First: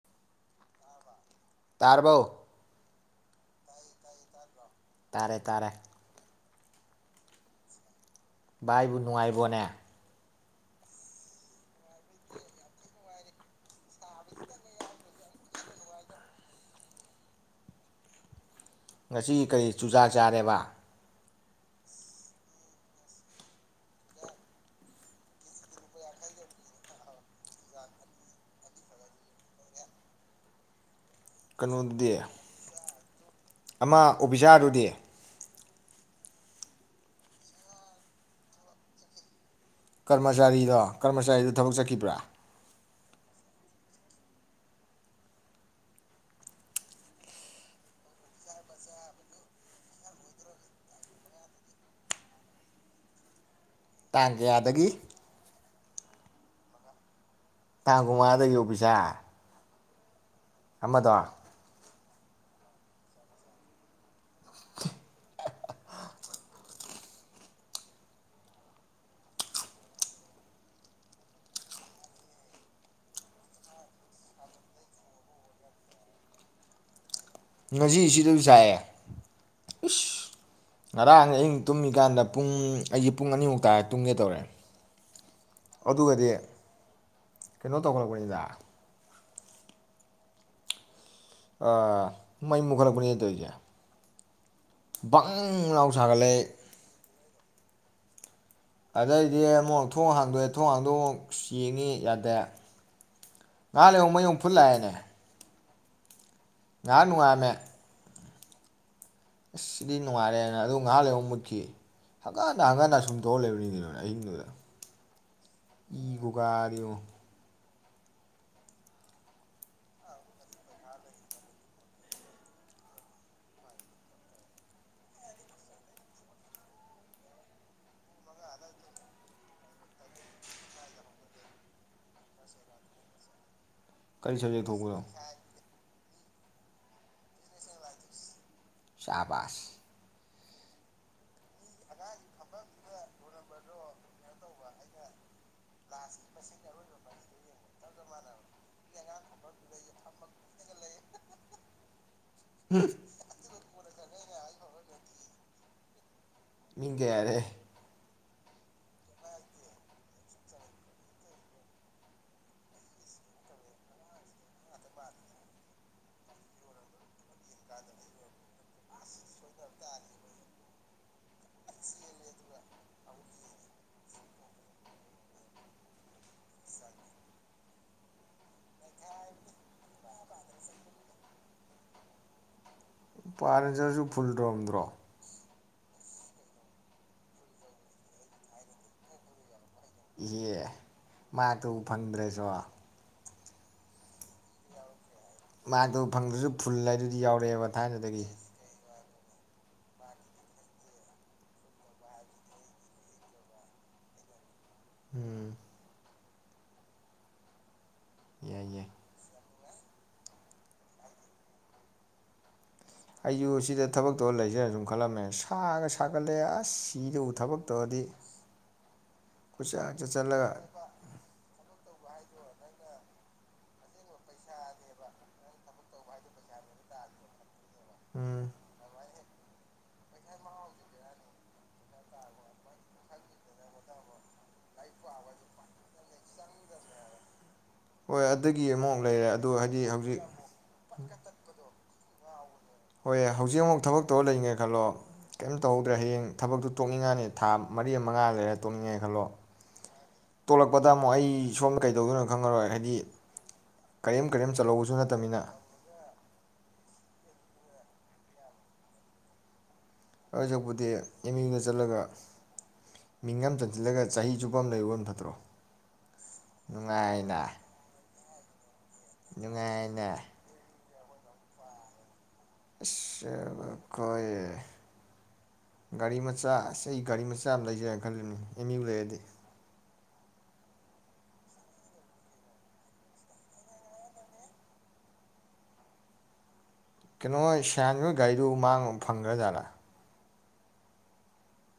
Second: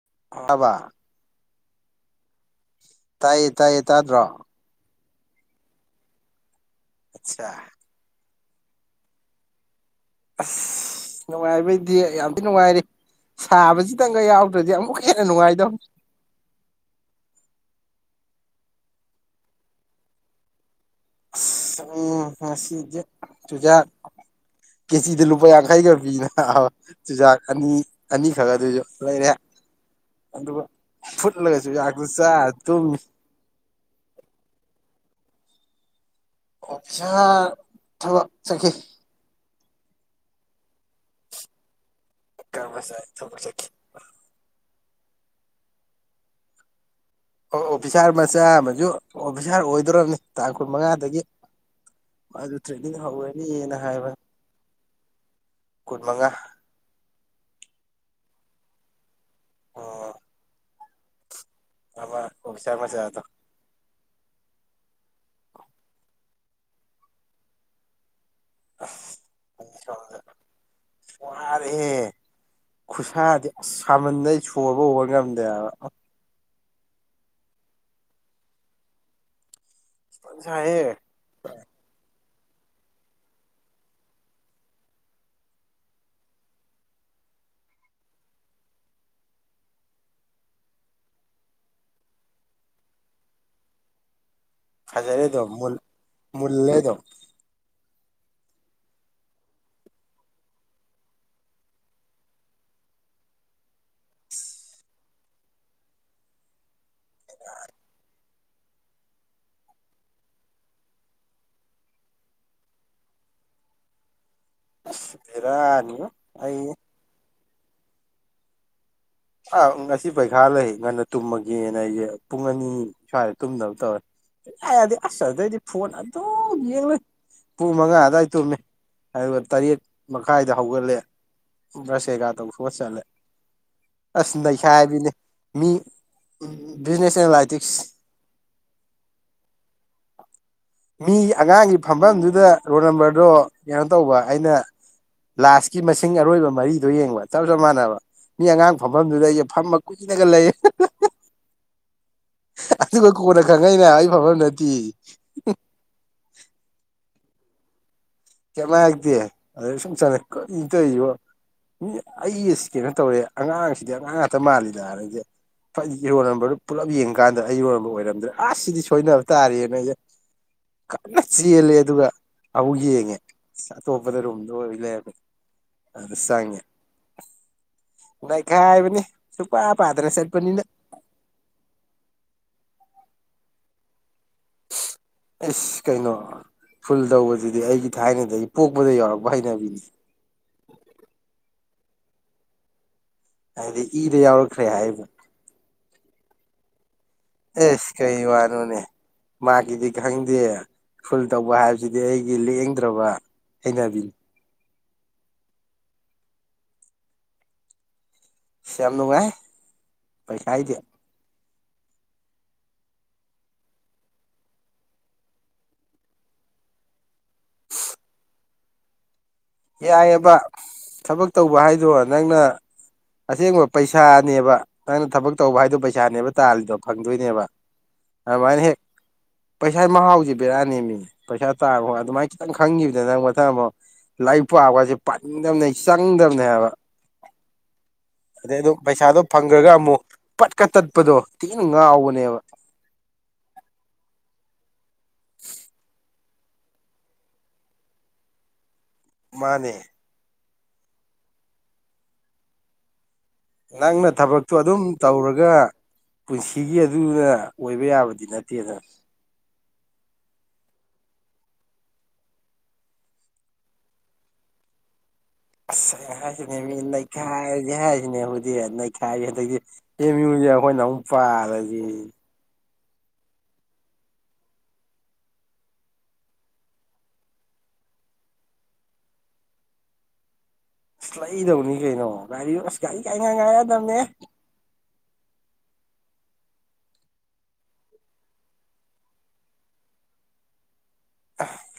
[unintelligible] ꯇꯥꯔꯕꯣ꯫ ꯇꯥꯏꯌꯦ ꯇꯥꯏꯌꯦ ꯇꯥꯗ꯭ꯔꯣ? ꯇꯥꯔꯦ ꯇꯥꯔꯦ꯫ ꯑꯁꯥ꯫ ꯚꯥꯏꯕꯨ ꯅꯨꯡꯉꯥꯏꯔꯤꯕꯣꯅꯦ? ꯑꯁ ꯅꯨꯡꯉꯥꯏꯕꯩꯗꯤ ꯌꯥꯝ ꯊꯤꯅ ꯅꯨꯡꯉꯥꯏꯔꯤ꯫ ꯁꯥꯕꯁꯤꯗꯪꯒ ꯌꯥꯎꯗ꯭ꯔꯒꯗꯤ ꯑꯃꯨꯛꯀꯥ ꯍꯦꯟꯅ ꯅꯨꯡꯉꯥꯏꯗꯧꯅꯤ꯫ ꯉꯁꯤ ꯀꯔꯤ ꯆꯨꯖꯥꯛ ꯆꯥꯔꯦꯕ? [unintelligible] ꯑꯁ ꯎꯝ ꯉꯁꯤꯗꯤ ꯆꯨꯖꯥꯛ ꯀꯦꯖꯤꯗ ꯂꯨꯄꯥ ꯌꯥꯡꯈꯩꯒ ꯄꯤ ꯅ ꯥꯕ ꯆꯨꯖꯥꯛ ꯑꯅꯤ ꯑꯅꯤꯈꯛ ꯑꯗꯨꯁꯨ ꯂꯩꯔꯦ ꯑꯗꯨꯒ ꯐꯨꯠꯂꯒ ꯆꯨꯖꯥꯛꯇꯨ ꯀꯩꯅꯣꯗꯨꯗꯤ ꯆꯥꯔ ꯇꯨꯝꯃꯤ ꯑꯃ ꯑꯣꯐꯤꯁꯥꯔꯗꯨꯗꯤ? ꯑꯣꯐꯤꯁꯥꯔ ꯊꯕꯛ ꯆꯠꯈꯤ꯫ ꯀꯔꯃꯆꯥꯔꯤꯗꯣ ꯀꯔꯃꯆꯥꯔꯤꯗꯣ ꯊꯕꯛ ꯆꯠꯈꯤꯕ꯭ꯔꯥ? ꯀꯔꯃꯆꯥꯔꯤ ꯊꯕꯛ ꯆꯠꯈꯤ꯫ ꯑꯣ ꯑꯣ ꯐꯤꯁꯥꯔ ꯃꯆꯥ ꯑꯃꯁꯨ ꯑꯣꯐꯤꯁꯥꯔ ꯑꯣꯏꯗꯣꯔꯕꯅꯤ ꯇꯥꯡ ꯀꯨꯟ ꯃꯉꯥꯗꯒꯤ ꯃꯥꯗꯨ ꯇ꯭ꯔꯦꯅꯤꯡ ꯍꯧꯔꯅꯤꯅ꯫ ꯍꯥꯏꯕꯅꯤ ꯇꯥꯡ ꯀꯌꯥꯗꯒꯤ? ꯀꯨꯟ ꯃꯉꯥ꯫ ꯇꯥꯡ ꯀꯨꯟ ꯃꯉꯥꯗꯒꯤ ꯑꯣꯐꯤꯁꯥꯔ? ꯑꯣ ꯑꯃꯗꯣ? ꯑꯃ ꯑꯣꯐꯤꯁꯥꯔ ꯃꯆꯥꯗꯣ꯫ ꯍꯦ ꯍꯦ ꯑꯁ [unintelligible] ꯋꯥꯔꯦ ꯍꯦ ꯈꯨꯁꯥꯗꯤ ꯑꯁ ꯁꯥꯃꯟꯗꯩ ꯁꯣꯔꯕꯣ ꯍꯣꯟꯕ ꯉꯝꯗꯦ ꯍꯥꯏꯕ꯫ ꯉꯁꯤ ꯁꯤꯗꯁꯨ ꯁꯥꯏꯌꯦ ꯏꯁ ꯐꯖꯅ ꯁꯥꯏꯍꯦ ꯉꯔꯥꯡ ꯑꯍꯤꯡ ꯇꯨꯝꯃꯤꯀꯥꯟꯗ ꯄꯨꯡ ꯑꯩꯁꯦ ꯄꯨꯡ ꯑꯅꯤꯃꯨꯛ ꯇꯥꯔꯦ ꯇꯨꯝꯒꯦ ꯇꯧꯔꯦ ꯑꯗꯨꯒꯗꯤ ꯀꯩꯅꯣ ꯇꯧꯈꯠꯂꯛꯄꯅꯤꯗ ꯑ ꯃꯩ ꯃꯨꯈꯠꯂꯛꯄꯅꯦ ꯇꯧꯔꯤꯁꯦ꯫ ꯐꯖꯔꯦ ꯕꯪ ꯑꯗꯨꯝ ꯂꯥꯎ ꯁꯥꯒꯠꯂꯛꯑꯦ ꯃꯨꯟꯂꯦ ꯑꯗꯨꯝ꯫ ꯑꯗꯩꯗꯤ ꯑꯃꯨꯛ ꯊꯣꯡ ꯍꯥꯡꯗꯣꯛꯑꯦ ꯊꯣꯡ ꯍꯥꯡꯗꯣꯛ ꯑꯃꯨꯛ ꯑꯁ ꯌ‌ꯦꯡꯉꯤ ꯌꯥꯗꯦ, ꯉꯩꯍꯥꯛ ꯂꯩꯔꯒ ꯃꯩ ꯑꯉꯨꯛ ꯐꯨꯠ ꯂꯥꯛꯑꯦꯅꯦ ꯉꯩꯍꯥꯛ ꯅꯨꯡꯉꯥꯏꯔꯝꯃꯦ ꯑꯁ ꯁꯤꯗꯤ ꯅꯨꯡꯉꯥꯏꯔꯦꯅ ꯑꯗꯨ ꯉꯥꯏꯍꯥꯛ ꯂꯩꯔ ꯃꯨꯠꯈꯤ ꯍꯪꯀꯠ ꯍꯟꯗꯥ ꯍꯪꯀꯠ ꯍꯟꯗꯥ ꯑ ꯁꯨꯝ ꯇꯧ ꯂꯩꯕꯅꯤꯗꯅ ꯑꯍꯤꯡꯗꯨꯗ ꯑꯁ ꯕꯦꯔꯥꯅꯤꯉꯣ ꯏ ꯑꯩꯁꯦ ꯒꯣꯀꯥꯗꯤ ꯌꯦꯡꯉꯣ ꯑ ꯉꯁꯤ ꯄꯔꯤꯈꯥ꯭ꯌ ꯂꯩ ꯉꯟꯅ ꯇꯨꯝꯃꯒꯦꯅ ꯑꯩꯁꯦ ꯄꯨꯡ ꯑꯅꯤ ꯁ꯭ꯋꯥꯏꯗ ꯇꯨꯝꯅꯕ ꯇꯧꯔꯦ ꯏꯌꯥ ꯌꯥꯗꯦ ꯑꯁ ꯑꯗꯩꯗꯤ ꯐꯣꯟ ꯑꯗꯨꯝ ꯌꯦꯡ ꯂꯩ ꯄꯨꯡ ꯃꯉꯥ ꯑꯗꯨꯋꯥꯏꯗ ꯇꯨꯝꯃꯦ ꯑꯗꯨꯒ ꯇꯔꯦꯠ ꯃꯈꯥꯏꯗ ꯍꯧꯒꯠꯂꯦ ꯕ꯭꯭ꯔꯖ ꯀꯩ ꯀꯥ ꯇꯧꯊꯣꯛꯑ ꯆꯠꯂꯦ꯫ ꯑꯁ ꯀꯔꯤ ꯁꯕꯖꯦꯛ ꯊꯣꯛꯄꯅꯣ ꯅꯩꯈꯥꯏꯕꯤꯅꯦ ꯃꯤ ꯎꯝ ꯕꯤꯖꯤꯅꯦꯁ ꯑꯅꯂꯥꯏꯇꯤꯛꯁ ꯁꯥꯕꯥꯁ ꯃꯤ ꯑꯉꯥꯡꯒꯤ ꯐꯝꯐꯝꯗꯨꯗ ꯔꯣꯜ ꯅꯝꯕꯔꯗꯣ ꯀꯩꯅꯣ ꯇꯧꯕ ꯑꯩꯅ ꯂꯥꯁꯀꯤ ꯃꯁꯤꯡ ꯑꯔꯣꯏꯕ ꯃꯔꯤꯗꯣ ꯌꯦꯡꯕ ꯆꯞ ꯆꯞ ꯃꯥꯟꯅꯕ ꯃꯤ ꯑꯉꯥꯡ ꯃꯝꯐꯝꯗꯨꯗ ꯑꯩ ꯐꯝꯃ ꯀꯨꯏꯅꯒ ꯂꯩꯌꯦ ꯑꯍ ꯍ ꯍ ꯑꯗꯨꯒ ꯀꯣꯟꯅ ꯈꯪꯉꯛꯏꯅ ꯍꯥꯏꯕ ꯑꯩ ꯐꯝꯕꯝ ꯅꯠꯇꯦ ꯃꯤꯡ ꯀꯩ ꯍꯥꯏꯔꯛꯑꯦ꯫ ꯀꯩꯝꯍꯥꯏꯇꯦ ꯑꯗꯩ ꯁꯨꯝ ꯆꯠꯂꯦ ꯀꯔꯤꯅꯣ ꯇꯩꯖꯤꯕꯣ ꯃꯤ ꯑꯩꯁ ꯀꯩꯅꯣ ꯇꯧꯔꯦ ꯑꯉꯥꯡ ꯁꯤꯗ ꯑꯉꯥꯡ ꯉꯥꯛꯇ ꯃꯥꯜꯂꯤꯗ ꯍꯥꯏꯔꯒ ꯐꯩꯒ ꯔꯣꯜꯅꯝꯕ꯭ꯔꯗꯣ ꯄꯨꯂꯞ ꯌꯦꯡꯉꯛꯑ ꯀꯥꯟꯗ ꯑꯩꯔꯣꯜꯕꯔ ꯑꯣꯏꯔꯝꯗ꯭ꯔꯦ ꯑꯁ ꯁꯤꯗꯤ ꯁꯣꯏꯅꯕ ꯇꯥꯔꯦꯅ ꯑꯩꯁꯦ ꯈꯪꯗꯦ ꯆꯦꯜꯂꯦ ꯑꯗꯨꯒ ꯑꯃꯨꯛ ꯌꯦꯡꯉꯦ꯫ ꯑꯇꯣꯞꯄꯗ ꯔꯨꯝꯗꯣ ꯑꯣꯏ ꯂꯩꯃꯦ ꯑꯗꯨ ꯆꯪꯉꯦ ꯅꯩꯈꯥꯏꯕꯤꯅꯤ ꯁꯨꯞ ꯄꯥꯗꯅ ꯆꯠꯄꯅꯤꯅ ꯄꯥꯅꯁꯁꯨ ꯐꯨꯜ ꯇꯧꯔꯝꯗ꯭ꯔꯣ ꯑꯦꯁ ꯀꯩꯅꯣ ꯐꯨꯜ ꯇꯧꯕꯁꯤꯗꯤ ꯑꯩꯒꯤ ꯊꯥꯏꯅꯗꯒꯤ ꯄꯣꯛꯄꯗ ꯌꯎꯔꯛꯄ ꯍꯩꯅꯕꯤꯅꯤ꯫ ꯏꯍꯦ ꯃꯥꯛꯇ ꯎ ꯐꯪꯗ꯭ꯔꯁꯨ꯫ ꯍꯥꯏꯗꯤ ꯏꯗ ꯌꯥꯎꯔꯛꯈ꯭ꯔꯦ ꯍꯥꯏꯕ꯫ ꯃꯥꯛꯇꯣ ꯐꯪꯗ꯭ꯔꯁꯨ ꯐꯨꯜ ꯍꯥꯏꯗꯨ ꯑꯦꯁ ꯀꯩ ꯋꯥꯅꯣꯅꯦ ꯃꯥꯒꯤꯗꯤ ꯈꯪꯗꯦ ꯐꯨꯜ ꯇꯧꯕ ꯍꯥꯏꯕꯁꯤꯗꯤ ꯑꯩꯒꯤ ꯂꯦꯡꯗ꯭ꯔꯕ ꯍꯩꯅꯕꯤꯅꯤ꯫ ꯎꯝ꯫ ꯌꯥꯏ ꯌꯥꯏ ꯌꯥꯝꯅꯨꯡꯉꯥꯏ꯫ ꯄꯩꯁꯥꯏꯗꯤ ꯑꯩꯁꯨ ꯁꯤꯗ ꯊꯕꯛ ꯇꯧꯔ ꯂꯩꯖꯤꯔ ꯁꯨꯝ ꯈꯜꯂꯝꯃꯦ ꯁꯥꯒ ꯁꯥꯒꯠꯂꯦ ꯑꯁ ꯁꯤꯗꯧ ꯊꯕꯛ ꯇꯧꯔꯗꯤ꯫ ꯀꯣꯏꯆꯠ ꯌꯥꯏꯌꯦꯕ ꯆꯠꯂꯒ ꯊꯕꯛ ꯇꯧꯕ ꯍꯥꯏꯗꯣ ꯅꯪꯅ ꯑꯁꯦꯡꯕ ꯄꯩꯁꯥꯅꯦꯕ ꯅꯪꯅ ꯊꯕꯛ ꯇꯧꯕ ꯍꯥꯏꯗꯣ ꯄꯩꯁꯥꯅꯦꯕ ꯇꯥꯜꯂꯤꯗꯣ ꯐꯪꯗꯣꯏꯅꯦꯕ ꯎꯝ ꯑꯗꯨꯃꯥꯏꯅ ꯍꯦꯛ ꯄꯩꯁꯥ ꯃꯍꯥꯎꯁꯦ ꯕꯦꯔꯥꯅꯦꯃꯤ ꯄꯩꯁꯥ ꯇꯥꯟꯕ ꯈꯣ ꯑꯗꯨꯃꯥꯏ ꯈꯤꯇꯪ ꯈꯪꯈꯤꯕꯗ ꯅꯪ ꯃꯊꯪ ꯃꯨꯛ ꯂꯥꯏꯔꯤꯛ ꯄꯥꯕꯍꯥꯏꯁꯦ ꯄꯅꯤꯡꯗꯝꯅꯦ ꯆꯪꯗꯝꯅꯦ ꯍꯥꯏꯕ ꯍꯣꯏ ꯑꯗꯩ ꯑꯗꯨꯒꯤ ꯑꯗꯨꯝ ꯑꯃꯨꯛ ꯄꯩꯁꯥꯗꯣ ꯂꯩꯔꯦ ꯑꯗꯨ ꯐꯪꯒ꯭ꯔꯒ ꯍꯥꯏꯗꯤ ꯑꯃꯨꯛ ꯍꯧꯖꯤꯛ ꯄꯠꯀ ꯇꯠꯄꯗꯣ ꯊꯤꯅ ꯉꯥꯎꯕꯅꯤ [unintelligible] ꯍꯣꯏ ꯍꯧꯖꯤꯛ ꯑꯃꯨꯛ ꯊꯕꯛ ꯇꯧꯔ ꯂꯩꯅꯤꯡꯉꯦ ꯈꯜꯂꯣ ꯀꯩꯝ ꯇꯧꯍꯧꯗ꯭ꯔꯦ ꯍꯌꯦꯡ ꯊꯕꯛꯇꯨ ꯇꯣꯛꯅꯤꯡꯉꯅꯤ ꯊꯥ ꯃꯔꯤ ꯑꯝ ꯃꯉꯥ ꯑꯝ ꯂꯩꯔ ꯇꯣꯛꯅꯤꯡꯉꯦ ꯈꯜꯂꯣ ꯃꯥꯅꯦ ꯇꯣꯂꯛꯄꯗ ꯑꯃꯨꯛ ꯑꯩ ꯁꯣꯝꯗ ꯀꯩꯗꯧꯗꯣꯏꯅꯣ ꯈꯪꯉꯔꯣꯏ ꯍꯥꯏꯗꯤ ꯅꯪꯅ ꯀꯔꯤꯝ ꯀꯔꯤꯝ ꯊꯕꯛꯇꯣ ꯑꯗꯨꯝ ꯆꯜꯍꯧꯕꯁꯨ ꯅꯠꯇꯕꯅꯤꯅ ꯇꯧꯔꯒ ꯄꯨꯟꯁꯤꯒꯤ ꯑꯗꯨꯒ ꯑꯣꯏꯕ ꯌꯥꯕꯗꯤ ꯅꯠꯇꯦꯗ ꯑꯗꯨꯁꯛꯄꯨꯗꯤ ꯑꯦꯝ ꯌꯨꯗ ꯆꯠꯂꯒ ꯃꯤꯡ ꯑꯃ ꯆꯟꯖꯤꯜꯂꯒ ꯆꯍꯤ ꯆꯨꯞꯄ ꯑꯃ ꯂꯩꯔꯨꯕꯅ ꯐꯠꯇꯔꯣ ꯑꯁ ꯑꯩ ꯍꯥꯏꯈꯤꯝꯅꯦꯃꯤ ꯅꯩꯈꯥꯏꯔꯖꯦ ꯍꯥꯏꯔꯤꯅꯦꯕ ꯑꯦ ꯅꯩ ꯈꯥꯏꯔꯦ ꯍꯟꯗꯛꯇꯤ ꯅꯨꯡꯉꯥꯏꯅ ꯑꯦꯝ ꯌꯨ ꯖꯦ ꯑꯈꯣꯏꯅ ꯑꯃꯨꯛ ꯄꯥꯔꯗꯒꯤ ꯑꯁ ꯑꯩꯈꯣꯏ ꯒꯥꯔꯤ ꯃꯆꯥ ꯑꯁ ꯑꯩ ꯒꯥꯔꯤ ꯃꯆꯥ ꯑꯃ ꯂꯩꯁꯤꯔꯥꯅ ꯈꯜꯂꯤꯕꯅꯤ ꯑꯦꯝ ꯌꯨꯗ ꯂꯩꯔꯗꯤ ꯑꯁ ꯂꯩꯗꯧꯅꯤ ꯀꯩꯅꯣ ꯒꯔꯤ ꯑꯁ ꯒꯔꯤ ꯉꯥꯛ ꯉꯥꯏ ꯔꯛꯑꯗꯕꯅꯦ ꯀꯩꯅꯣ ꯁꯤꯌꯥꯟꯅꯤꯍꯣꯏ ꯒꯥꯔꯤꯗꯨ ꯃꯥꯡꯉꯨ ꯐꯪꯒ꯭ꯔꯖꯥꯔꯥ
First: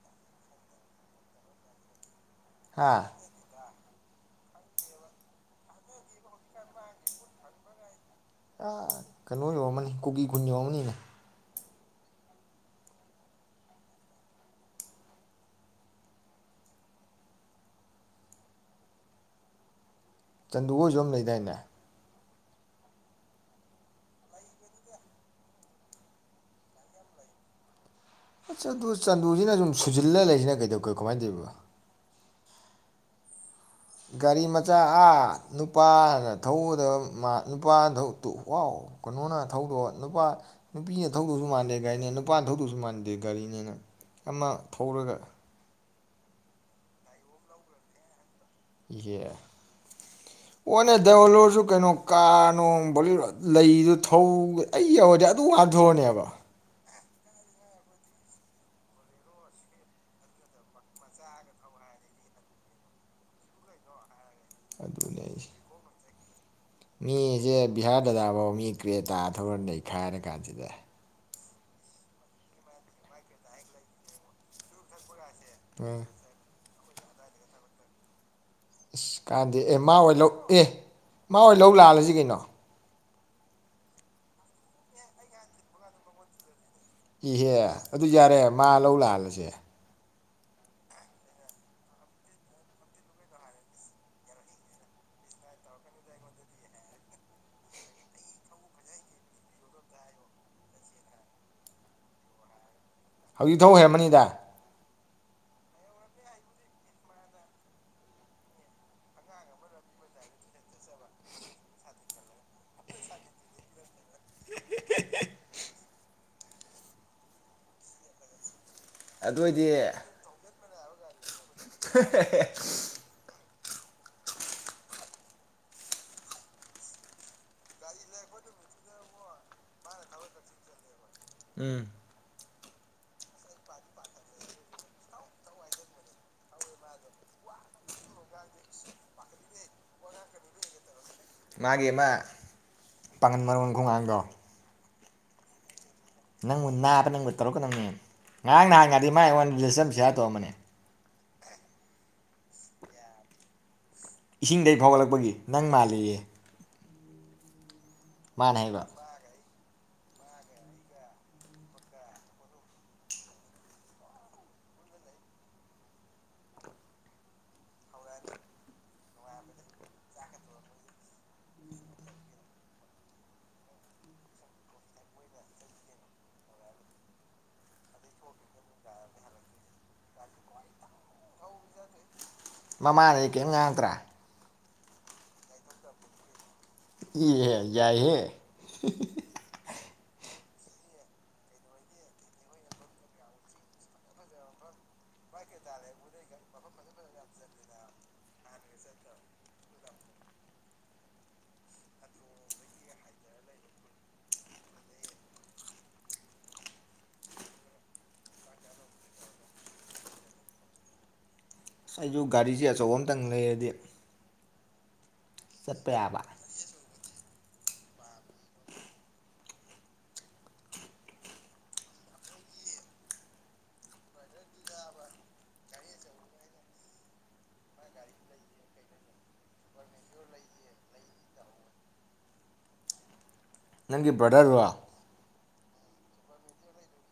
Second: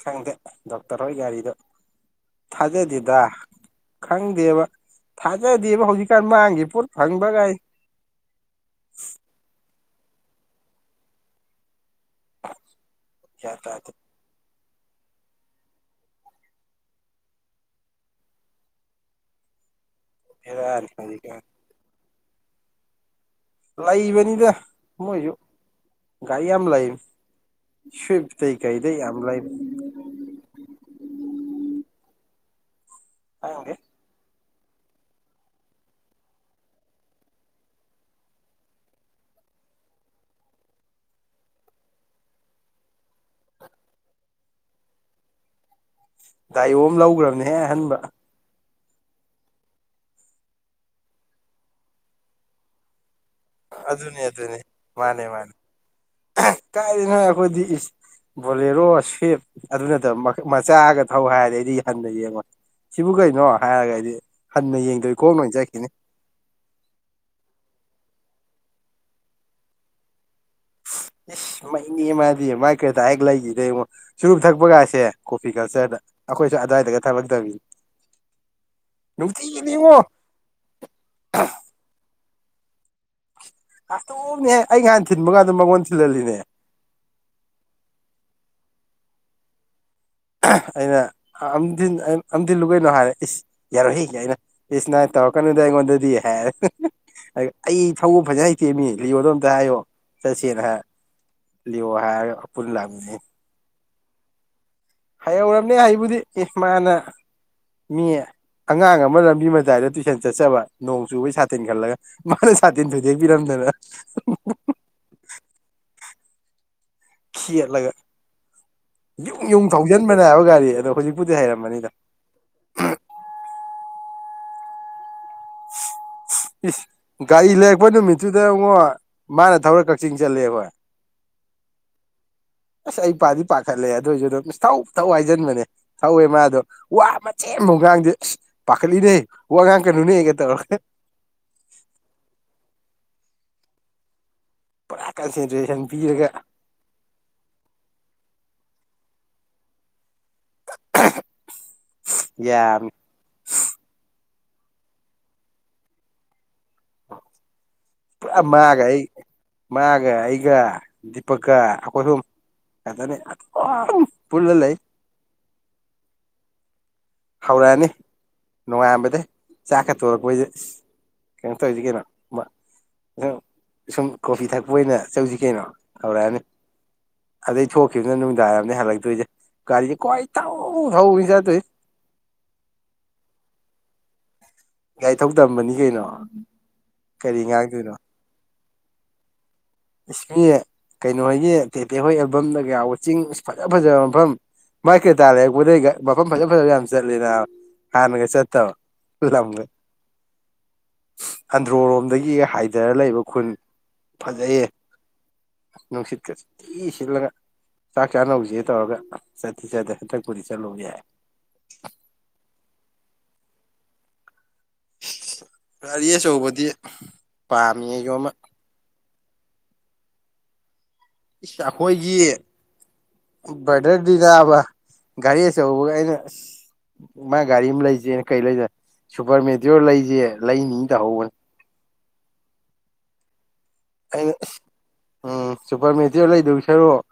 ꯈꯪꯗꯦ ꯗꯣꯛꯇꯔ ꯑꯣꯏ ꯒꯥꯔꯤꯗꯣ ꯍꯥ ꯊꯥꯖꯗꯦꯗ ꯈꯪꯗꯦꯕ ꯊꯥꯖꯗꯦꯕ ꯍꯧꯖꯤꯛꯀꯥꯟ ꯃꯥꯡꯒꯤ ꯄꯣꯠ ꯐꯪꯕꯒꯥꯏ ꯑ ꯀꯩꯅꯣ ꯌꯧꯔꯝꯃꯅꯤ ꯀꯨꯀꯤ ꯈꯨꯟ ꯌꯧꯔꯝꯃꯅꯤꯅꯦ ꯑꯥ ꯒꯌꯥꯟ ꯇꯥꯗꯦ ꯆꯟꯗꯨ ꯕꯦꯔꯥꯅꯤ ꯍꯣꯏꯁꯨ ꯑꯃ ꯍꯧꯖꯤꯛꯀꯥꯟ ꯂꯩꯗꯥꯏꯅꯦ ꯂꯩꯕꯅꯤꯗ ꯃꯣꯏꯖꯨ ꯒꯥꯔꯤ ꯌꯥꯝ ꯂꯩꯝꯅꯤ꯫ ꯑꯁ ꯑꯗꯨ ꯆꯟꯗꯨꯁꯤꯅ ꯁꯨꯝ ꯁꯨꯖꯤꯜꯂꯒ ꯂꯩꯁꯤꯅ ꯀꯩꯗꯧ ꯀꯃꯥꯏꯅ ꯇꯧꯔꯤꯕꯅꯣ ꯈꯪꯗꯦ ꯒꯥꯔꯤ ꯃꯆꯥ ꯑꯥ ꯅꯨꯄꯥꯅ ꯊꯧꯒꯗꯕ ꯅꯨꯄꯥꯅ ꯋꯥꯎ ꯀꯩꯅꯣꯅ ꯊꯧꯗꯣꯛ ꯅꯨꯄꯥ ꯅꯨꯄꯤꯅ ꯊꯧꯗꯁꯨ ꯃꯥꯟꯗꯦ ꯒꯥꯔꯤꯅꯦ ꯅꯨꯄꯥꯅ ꯊꯧꯗꯁꯨ ꯃꯥꯟꯗꯦ ꯒꯥꯔꯤꯅꯦꯅ ꯑꯃ ꯊꯧꯔꯒ ꯗꯥꯏꯌꯣ ꯑꯃ ꯂꯧꯒꯔꯝꯅꯤꯍꯦ ꯑꯍꯟꯕ ꯏꯍꯦ ꯑꯣꯅ ꯗꯧꯂꯧꯔꯁꯨ ꯀꯩꯅꯣ ꯀꯥꯔ ꯅꯣꯡ ꯕꯣꯂꯦꯔ ꯂꯩꯗꯨ ꯑꯗꯨꯅꯦ ꯊꯧ ꯑꯗꯨꯅꯦ ꯑꯩ ꯌꯧꯔꯗꯤ ꯑꯗꯨ ꯍꯥꯟ ꯊꯧꯔꯅꯤꯌꯦꯕ ꯀꯥꯏꯗꯩꯅꯣꯍꯦ ꯑꯩꯈꯣꯏꯗꯤ ꯏꯁ ꯕꯣꯂꯦꯔꯣ ꯁꯋꯤꯞ ꯑꯗꯨ ꯅꯠꯇꯕ ꯃꯆꯥꯒ ꯊꯧ ꯍꯥꯏꯔꯗꯤ ꯑꯩꯗꯤ ꯍꯟꯅ ꯌꯦꯡꯉꯣꯏ ꯁꯤꯕꯨ ꯀꯩꯅꯣ ꯍꯥꯏꯔꯒ ꯑꯩꯗꯤ ꯍꯟꯅ ꯌꯦꯡꯗꯕꯤ ꯑꯗꯨꯅꯦ ꯈꯣꯡꯅ ꯑꯩꯁꯦ ꯑꯣꯏꯅ ꯆꯠꯈꯤꯅꯤ ꯃꯤꯁꯦ ꯕꯤꯍꯥꯔꯗꯗꯥꯐꯧ ꯃꯤ ꯀ꯭ꯔꯦ ꯇꯥ ꯊꯧꯔ ꯅꯩꯈꯥꯏꯔ ꯀꯥꯟꯁꯤꯗ ꯏꯁ ꯃꯩꯅꯤꯍꯦ ꯃꯥꯗꯤ ꯃꯥꯏ ꯀ꯭ꯔꯤꯇꯥ ꯍꯦꯛ ꯂꯩꯈꯤꯕꯗꯩ ꯆꯨꯔꯨꯞ ꯊꯛꯄꯒꯁꯦ ꯀꯣꯐꯤꯀꯜꯆꯔꯗ ꯎꯝ ꯑꯈꯣꯏꯁꯨ ꯑꯗꯥꯏ ꯇꯒ ꯊꯕꯛ ꯇꯧꯕꯤꯅꯤ ꯑꯁ ꯀꯥꯟꯗꯦ ꯑꯦ ꯃꯥ ꯑꯣꯏ ꯂꯧ ꯑꯦ ꯃꯥ ꯑꯣꯏ ꯂꯧ ꯂꯥꯛꯍꯜꯂꯁꯤ ꯀꯩꯅꯣ? ꯑꯗꯨꯝꯅꯦꯍ ꯑꯩ ꯅꯍꯥꯟ ꯊꯤꯟꯕ ꯀꯥꯟꯗ ꯃꯉꯣꯟꯗ ꯊꯤꯟꯍꯜꯂꯤꯅꯦ ꯏꯍꯦ ꯑꯗꯨ ꯌꯥꯔꯦ ꯃꯥ ꯂꯧ ꯂꯥꯛꯍꯜꯂꯁꯦ ꯑꯩꯅ ꯑꯝ ꯑꯝꯊꯤꯜꯂꯨ ꯀꯩꯅꯣ ꯍꯥꯏꯔꯦ ꯏꯁ ꯌꯥꯔꯣꯏꯍꯦ ꯒꯥꯏꯅ ꯏꯁ ꯅꯪ ꯇꯧꯔꯛꯀꯅꯩꯗ ꯑꯩꯉꯣꯟꯗꯗꯤ ꯍꯥꯏꯔ ꯑꯩ ꯊꯧꯕ ꯐꯖ ꯍꯩꯇꯦꯃꯤ ꯂꯤꯌꯣꯗꯣ ꯑꯝꯇ ꯍꯥꯏꯌꯣ ꯆꯠꯁꯦꯅ ꯍꯥꯏ ꯂꯤꯌꯣ ꯍꯥꯏꯔꯒ ꯄꯨꯟꯅ ꯂꯥꯛꯄ ꯍꯧꯖꯤꯛ ꯊꯧ ꯍꯩꯔꯝꯃꯅꯤ ꯗꯥ ꯍꯩꯍꯧꯔꯝꯅꯦ ꯍꯩꯕꯨꯗꯤ ꯑꯦ ꯃꯥꯅ ꯃꯤ ꯑꯉꯥꯡ ꯑꯃ ꯂꯝꯕꯤ ꯃꯇꯥꯏꯗ ꯇꯨꯏꯁꯟ ꯆꯠꯆꯕ ꯅꯣꯡ ꯆꯨꯕꯩ ꯁꯥꯇꯤꯟ ꯈꯜꯂꯒ ꯃꯥꯅ ꯁꯥꯇꯤꯟ ꯊꯨꯗꯦꯛꯄꯤꯔꯝꯗꯅ ꯈꯦꯠ ꯂꯒ ꯑꯗꯨ ꯌꯨꯡ ꯌꯨꯡ ꯑꯣꯏꯗꯤ ꯊꯧꯖꯟꯕꯅꯦ ꯍꯥꯏꯕ ꯒꯥꯔꯤ ꯗꯨ ꯗꯣ ꯍꯧꯖꯤꯛ ꯕꯨꯗꯤ ꯍꯥꯏꯩꯔꯝꯃꯅꯤꯗ ꯏꯁ ꯒꯥꯔꯤ ꯂꯩꯔꯛꯄ ꯅꯨꯃꯤꯠꯇꯨꯗ ꯑꯕꯨꯡꯉꯣ ꯃꯥꯅ ꯊꯧꯔ ꯀꯛꯆꯤꯡ ꯆꯠꯂꯦ ꯑꯩꯈꯣꯏ ꯎꯝ ꯑꯁ ꯑꯩ ꯄꯥꯗꯤ ꯄꯥꯈꯠꯂꯦ ꯑꯗꯨꯑꯣꯏꯁꯨ ꯑꯗꯨꯝ ꯊꯧ ꯊꯧ ꯍꯥꯏꯖꯟꯕꯅꯦ ꯊꯧꯋꯦ ꯃꯥꯗꯣ ꯋꯥ ꯃꯆꯦꯠ ꯑꯝꯕꯥꯎ ꯉꯥꯡꯗꯦ ꯑꯁ ꯄꯥꯈꯠꯂꯤꯅꯦ ꯋꯥ ꯉꯥꯡꯉꯛ ꯀꯅꯨꯅꯦ ꯍꯦꯛꯒ ꯇꯧꯔꯛꯑꯒ ꯃꯥꯒꯤ ꯑꯃ ꯄꯥꯡꯒꯟ ꯃꯔꯣꯟ ꯈꯨꯉꯥꯡꯗꯣ ꯄꯨꯔꯥ ꯀꯟꯁꯦꯟꯇꯔꯦꯁꯟ ꯅꯪꯕꯨ ꯅꯥꯕ ꯅꯪꯕꯨ ꯇꯧꯔꯛꯀꯅꯣꯃꯤ ꯉꯔꯥꯡ ꯅꯍꯥꯟ [unintelligible] ꯗꯤ ꯃꯥ ꯑꯩꯉ‌ꯣꯟꯗ ꯂꯤꯁ ꯑꯝ ꯁꯤꯌꯥꯔ ꯇꯧꯔꯝꯕꯅꯤ ꯌꯥꯝ ꯏꯁꯤꯡꯗꯩ ꯐꯥꯎꯒꯠꯂꯛꯄꯒꯤ ꯅꯪ ꯃꯥꯜ‌ꯂ‌ꯦꯌ‌ꯦ [unintelligible] ꯄꯨꯔꯥ ꯍꯥꯏꯕ ꯃꯥꯒ ꯑꯩ ꯃꯥꯒ ꯑꯩꯒ ꯗꯤꯄꯛꯀ ꯑꯩꯈꯣꯏ ꯍꯨꯝ ꯈꯖꯅ ꯑꯗꯨꯝ ꯄꯨꯜꯂ ꯂꯩ ꯍꯧꯔꯛꯑꯅꯤ ꯅꯣꯡꯉꯥꯥꯟꯕꯗꯩ ꯆꯥꯛ ꯀ ꯇꯣꯔꯛꯄꯁꯤꯗ ꯏꯍ ꯀꯩꯅꯣ ꯇꯧꯔꯤꯁꯤ ꯀꯩꯅꯣ ꯃꯥ ꯁꯨꯝ ꯀꯣꯐꯤ ꯊꯛꯄ ꯑꯣꯏꯅ ꯆꯧꯁꯤ ꯀꯩꯅꯣ ꯍꯧꯔꯛꯑꯅꯤ ꯑꯗꯩ ꯊꯣꯛꯈꯤꯕꯗꯨꯅ ꯅꯨꯃꯤꯗꯥꯡꯋꯥꯢꯔꯅ‌ꯦ ꯍꯜꯂꯛꯇꯣꯏꯁꯦ ꯒꯥꯔꯤꯁꯦ ꯀ‌ꯣꯏ ꯊꯧ ꯊꯧꯕꯅꯤ ꯆꯠꯇ‌ꯣꯢꯁ‌ꯦ ꯃꯃꯥꯅꯗꯤ ꯀꯔꯤꯝ ꯉꯥꯡꯇ꯭ꯔꯥ ꯒꯥꯔꯤ ꯊꯧ ꯇꯝꯕꯅꯤ ꯀꯩꯅꯣ ꯀꯔꯤ ꯏꯍꯦ ꯉꯥꯡꯗꯣꯏꯅꯣ ꯌꯥꯏꯍꯦ [unintelligible] ꯏꯁ [unintelligible] ꯀꯩꯅꯣ ꯍꯣꯏꯒꯤ ꯇꯦꯄꯦ ꯍꯣꯏ ꯑꯦꯜꯕꯝꯗꯒ ꯌꯥꯎꯕ ꯆꯤꯡ ꯐꯖ ꯐꯖꯕ ꯃꯐꯝ ꯃꯥꯏ ꯀ꯭ꯔꯦꯇꯥ ꯂꯩꯔꯛꯄꯗꯩ ꯃꯐꯝ ꯐꯖ ꯐꯖꯕ ꯌꯥꯝ ꯆꯠꯂꯦꯅ ꯍꯥꯟꯅꯒ ꯆꯠꯇꯕ ꯂꯝꯒ ꯑꯟꯗ꯭ꯔꯣꯔꯣꯝꯗꯒꯤ ꯍꯥꯏꯊꯔ ꯂꯩꯕ ꯈꯨꯟ ꯐꯖꯩꯌꯦ ꯅꯨꯡꯁꯤꯠꯀꯁꯤꯊꯤ ꯁꯤꯠꯂꯒ ꯆꯥꯛ ꯆꯥꯅꯧꯁꯦ ꯇꯧꯔꯒ ꯆꯠꯇꯤ ꯆꯠꯇꯦ ꯍꯟꯗꯛꯄꯨꯗꯤ ꯆꯠꯂꯨꯕ ꯌꯥꯏ ꯑꯩꯁꯨ ꯒꯥꯔꯤꯁꯦ ꯑꯆꯧꯕ ꯑꯃꯇꯪ ꯂꯩꯔꯗꯤ ꯆꯠꯄ ꯒꯥꯔꯤ ꯌꯥꯕ ꯑꯆꯧꯕꯗꯤ ꯄꯥꯝꯃꯤꯌꯦ ꯌꯣꯝꯃ ꯏꯁ ꯑꯩꯈꯣꯏꯒꯤ ꯕ꯭ꯔꯗꯔꯗꯤ ꯅꯥꯕ ꯒꯥꯔꯤ ꯑꯆꯧꯕꯒ ꯑꯩꯅ ꯑꯁ ꯃꯥ ꯒꯥꯔꯤ ꯑꯃ ꯂꯩꯁꯦꯅ ꯀꯔꯤ ꯂꯩꯗ ꯁꯨꯄꯔ ꯃꯦꯇꯤꯌꯣꯔ ꯂꯩꯁꯦ ꯂꯩꯅꯤ ꯇꯥꯍꯧꯕꯅꯦ ꯅꯪꯒꯤ ꯑꯩꯅ ꯕ꯭ꯔꯗꯔ ꯔ‌ꯣ ꯎꯝ ꯁꯨꯄꯔ ꯃꯦꯇꯤꯌ‌ꯣꯔ ꯂꯩꯗꯧꯕꯩ ꯁꯔꯨꯛ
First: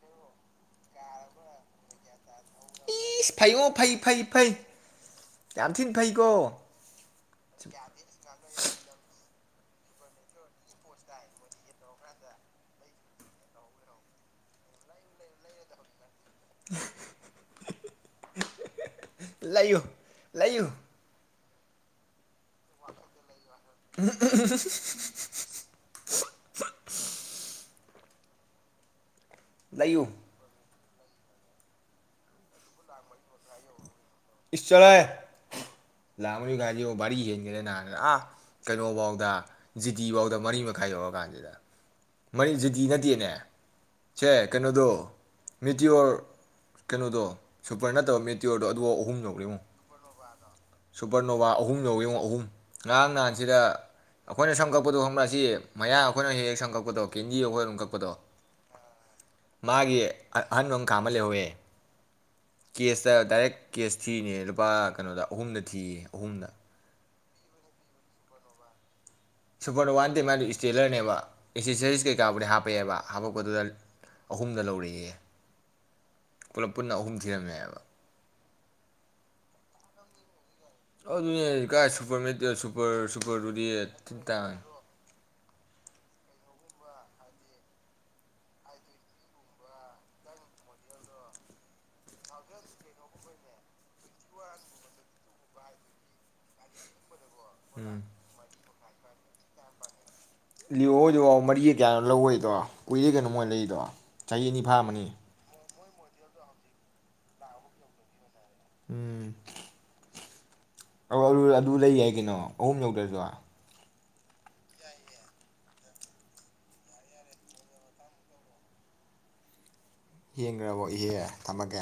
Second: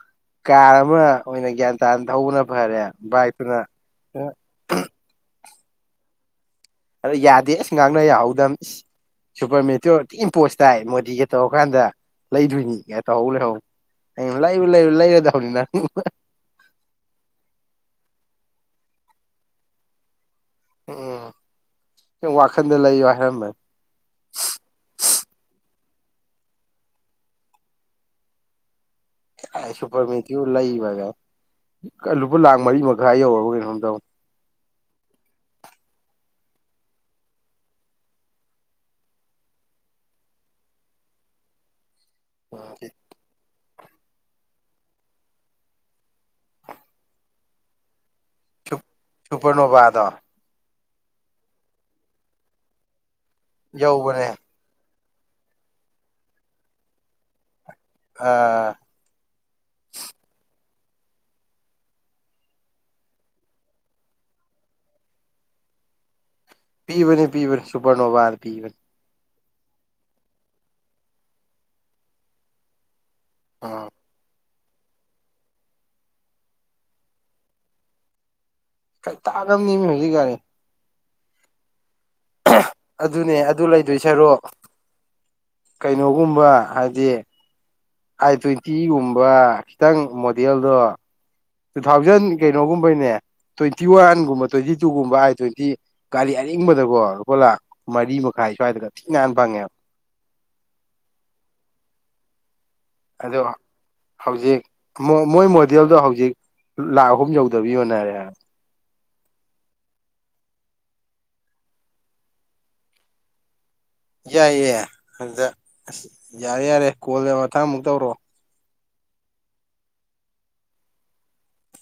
ꯀꯥꯔ ꯑꯃ ꯑꯣꯏꯅ ꯒ꯭ꯌꯥꯟ ꯇꯥꯅ ꯊꯧꯕꯅ ꯐꯔꯦ ꯏꯁ ꯕꯥꯏꯇꯨꯅ ꯐꯩꯉꯣ ꯐꯩ ꯐꯩ ꯐꯩ ꯌꯥꯝ ꯊꯤꯟ ꯐꯩꯀꯣ꯫ ꯑ ꯌꯥꯗꯦ ꯑꯁ ꯉꯥꯡꯅ ꯌꯥꯎꯍꯧꯗꯝꯅꯦ꯫ ꯁꯨꯄ꯭ꯔ ꯃꯦꯇ꯭ꯌꯣꯔ ꯊꯤꯟ ꯄꯣꯁ ꯇꯥꯏ ꯃꯣꯗꯤꯒ ꯇꯧꯔꯀꯥꯟꯗ ꯂꯩꯗꯣꯏꯅꯤ ꯌꯥ ꯇꯧꯍꯧ ꯂꯩꯍꯧ ꯑꯩ ꯂꯩꯌꯨ ꯂꯩꯌꯨ ꯂꯩꯔ [unintelligible] ꯂꯩꯌꯨ꯫ ꯂꯩꯌꯨ ꯎꯝ꯫ ꯌꯥ ꯋꯥꯈꯟꯗ ꯂꯩꯌꯣ ꯍꯥꯏꯔꯝꯕꯅꯦ꯫ [unintelligible] ꯑꯥꯏ ꯂꯩꯌꯨ ꯁꯨꯨꯄ꯭ꯔ ꯃꯦꯇ꯭ꯌꯣꯔ ꯂꯩꯕ ꯂꯨꯄꯥ ꯂꯥꯛ ꯃꯔꯤ ꯃꯈꯥꯏ ꯌꯧꯔꯕ ꯀꯩꯅꯣꯝ ꯇꯧꯅꯦ ꯏꯁ ꯆ꯭ꯔꯍꯦ [unintelligible] ꯕꯥꯔꯤ ꯍꯦꯟꯒꯔꯦ ꯅꯍꯥꯟꯅ ꯑꯥ ꯀꯩꯅꯣꯕꯥꯎꯗ ꯖꯤꯇꯤ ꯕꯥꯎꯗ ꯃꯔꯤ ꯃꯈꯥꯏ ꯌꯧꯔ ꯀꯥꯟꯖꯤꯗ꯫ ꯃꯔꯤ ꯖꯤꯗꯤ ꯅꯠꯇꯦꯅꯦ꯫ ꯁꯦ ꯀꯩꯅꯣꯗꯣ ꯃꯤꯇꯤꯌꯣꯔ ꯀꯩꯅꯣꯗꯣ ꯁꯨꯄ꯭ꯔ ꯅꯠꯇꯕ ꯃꯦ ꯇꯤꯌꯣ꯭ꯔ ꯗꯣ ꯑꯗꯨ ꯁꯨꯄꯔꯅꯣꯕꯥꯗꯣ꯫ ꯁꯨꯄ꯭ꯔ ꯅꯣꯕꯥ ꯑꯍꯨꯝ ꯌꯧꯋꯤꯉꯣ ꯑꯍꯨꯝ ꯉꯔꯥꯡ ꯅꯍꯥꯟ [unintelligible] ꯁꯤꯗ ꯌꯧꯕꯅꯦ ꯑꯩꯈꯣꯏꯅ ꯁꯝ ꯀꯛꯄ ꯀꯛꯄꯗꯣ ꯈꯪꯕ꯭ꯔꯥ ꯑꯁꯤ ꯃꯌꯥꯝ ꯑꯩꯈꯣꯏꯅ ꯍꯦꯛ ꯍꯦꯛ ꯁꯝ ꯀꯛꯄꯗꯣ ꯀꯦꯟꯗꯤ ꯑꯩꯈꯣꯏ ꯑꯗꯨꯝ ꯀꯛ ꯗꯣ ꯑꯥ ꯃꯥꯒꯤ ꯑꯥ ꯑꯍꯟꯕ ꯀꯥ ꯑꯃ ꯂꯩꯍꯧꯋꯦ ꯀꯦꯁꯇ ꯗꯥꯏꯔꯦꯛ ꯀꯦꯁ ꯊꯤꯔꯤꯅꯦ ꯂꯨꯄꯥ ꯀꯩꯅꯣꯗ ꯑꯍꯨꯝꯗ ꯊꯤꯌꯦ ꯑꯍꯨꯝꯗ ꯄꯤꯕꯅꯤ ꯄꯤꯕꯅꯤ ꯁꯨꯄꯥꯔꯅꯣꯕꯥꯅ ꯄꯤꯕꯅꯤ꯫ ꯁꯨꯄꯔꯅꯣꯕꯥ ꯅꯠꯇꯦ ꯃꯥꯏꯗꯣ ꯏꯁꯇꯦꯂꯔꯅꯦꯕ ꯑꯦꯁꯦꯁꯔꯤꯁ ꯀꯩꯀꯥꯕꯨꯗꯤ ꯍꯥꯞꯄꯛꯑꯦꯕ ꯍꯥꯞꯄꯛꯄꯗꯨꯗ ꯎꯝ ꯑꯍꯨꯝꯗ ꯂꯧꯔꯛꯑꯦꯌꯦ ꯄꯨꯂꯞ ꯄꯨꯟꯅ ꯑꯍꯨꯝ ꯊꯤꯔꯝꯃꯦꯕ ꯀꯩ ꯇꯥꯗꯝꯅꯦꯃꯤ [unintelligible] ꯑꯗꯨꯅꯦ ꯍꯥꯏꯖꯦ ꯀꯥꯏꯁꯨ ꯁꯨꯄꯔ ꯃꯦꯠ ꯁꯨꯄꯔ ꯑꯗꯨꯅꯦ ꯑꯗꯨ ꯁꯨꯄꯔꯗꯨꯗꯤ ꯂꯩꯗꯣꯏ ꯊꯤꯅ ꯁꯔꯨꯛ ꯇꯥꯡꯉꯦ꯫ ꯀꯩꯅꯣꯒꯨꯝꯕ ꯍꯥꯏꯗꯤ ꯑꯥꯏ ꯇ꯭ꯋꯦꯟꯇꯤꯒꯨꯝꯕ ꯈꯤꯇꯪ ꯃꯣꯗꯦꯜꯗꯣ ꯇꯨ ꯊꯥꯎꯖꯟ ꯀꯩꯅꯣꯒꯨꯝꯕꯩꯅꯦ ꯇ꯭ꯋꯦꯟꯇꯤ ꯋꯥꯟꯒꯨꯝꯕ ꯇ꯭ꯋꯦꯟꯇꯤ ꯇꯨꯒꯨꯝꯕ ꯑꯥꯏ ꯇ꯭ꯋꯦꯟꯇꯤ ꯒꯥꯔꯤ ꯑꯔꯤꯡꯕꯗꯀꯣ ꯂꯨꯄꯥ ꯂꯥꯛ ꯎꯝ ꯃꯔꯤ ꯃꯈꯥꯏ ꯁ꯭ꯋꯥꯏꯗꯒ [unintelligible] ꯌꯥꯥꯟ ꯐꯉꯦ ꯂꯤꯑꯣ ꯍꯣꯏꯗꯣ ꯃꯔꯤꯒ ꯀꯌꯥꯅꯣ ꯂꯧꯋꯦꯗꯣ ꯀꯨꯏꯔꯦ ꯀꯩꯅꯣ ꯑꯗꯣ ꯃꯣꯏ ꯂꯩꯔꯤꯗꯣ ꯆꯍꯤ ꯑꯅꯤ ꯐꯥꯔꯝꯃꯅꯤ ꯗꯦꯜꯗꯣ ꯍꯧꯖꯤꯛ ꯂꯥꯛ ꯑꯍꯨꯝ ꯌꯧꯗꯕꯤ ꯌꯣꯟꯅꯔꯦ ꯍꯥꯏꯝ ꯎꯝ ꯑꯧ [unintelligible] ꯑꯗꯨ ꯂꯩ ꯌꯥꯏ ꯀꯩꯅꯣ ꯑꯍꯨꯝ ꯌꯧꯗ꯭ꯔꯖꯨ꯫ ꯌꯥꯏꯌꯦ ꯑꯗꯨꯗ ꯑꯁ ꯌꯥꯔꯦ ꯌꯥꯔꯦ ꯀꯣꯜꯗꯣ ꯃꯊꯪ ꯑꯃꯨꯛ ꯇꯧꯔꯛꯑꯣ꯫ ꯌꯦꯡꯒ꯭ꯔꯕꯣ ꯏꯍꯦ ꯊꯝꯃꯒꯦ꯫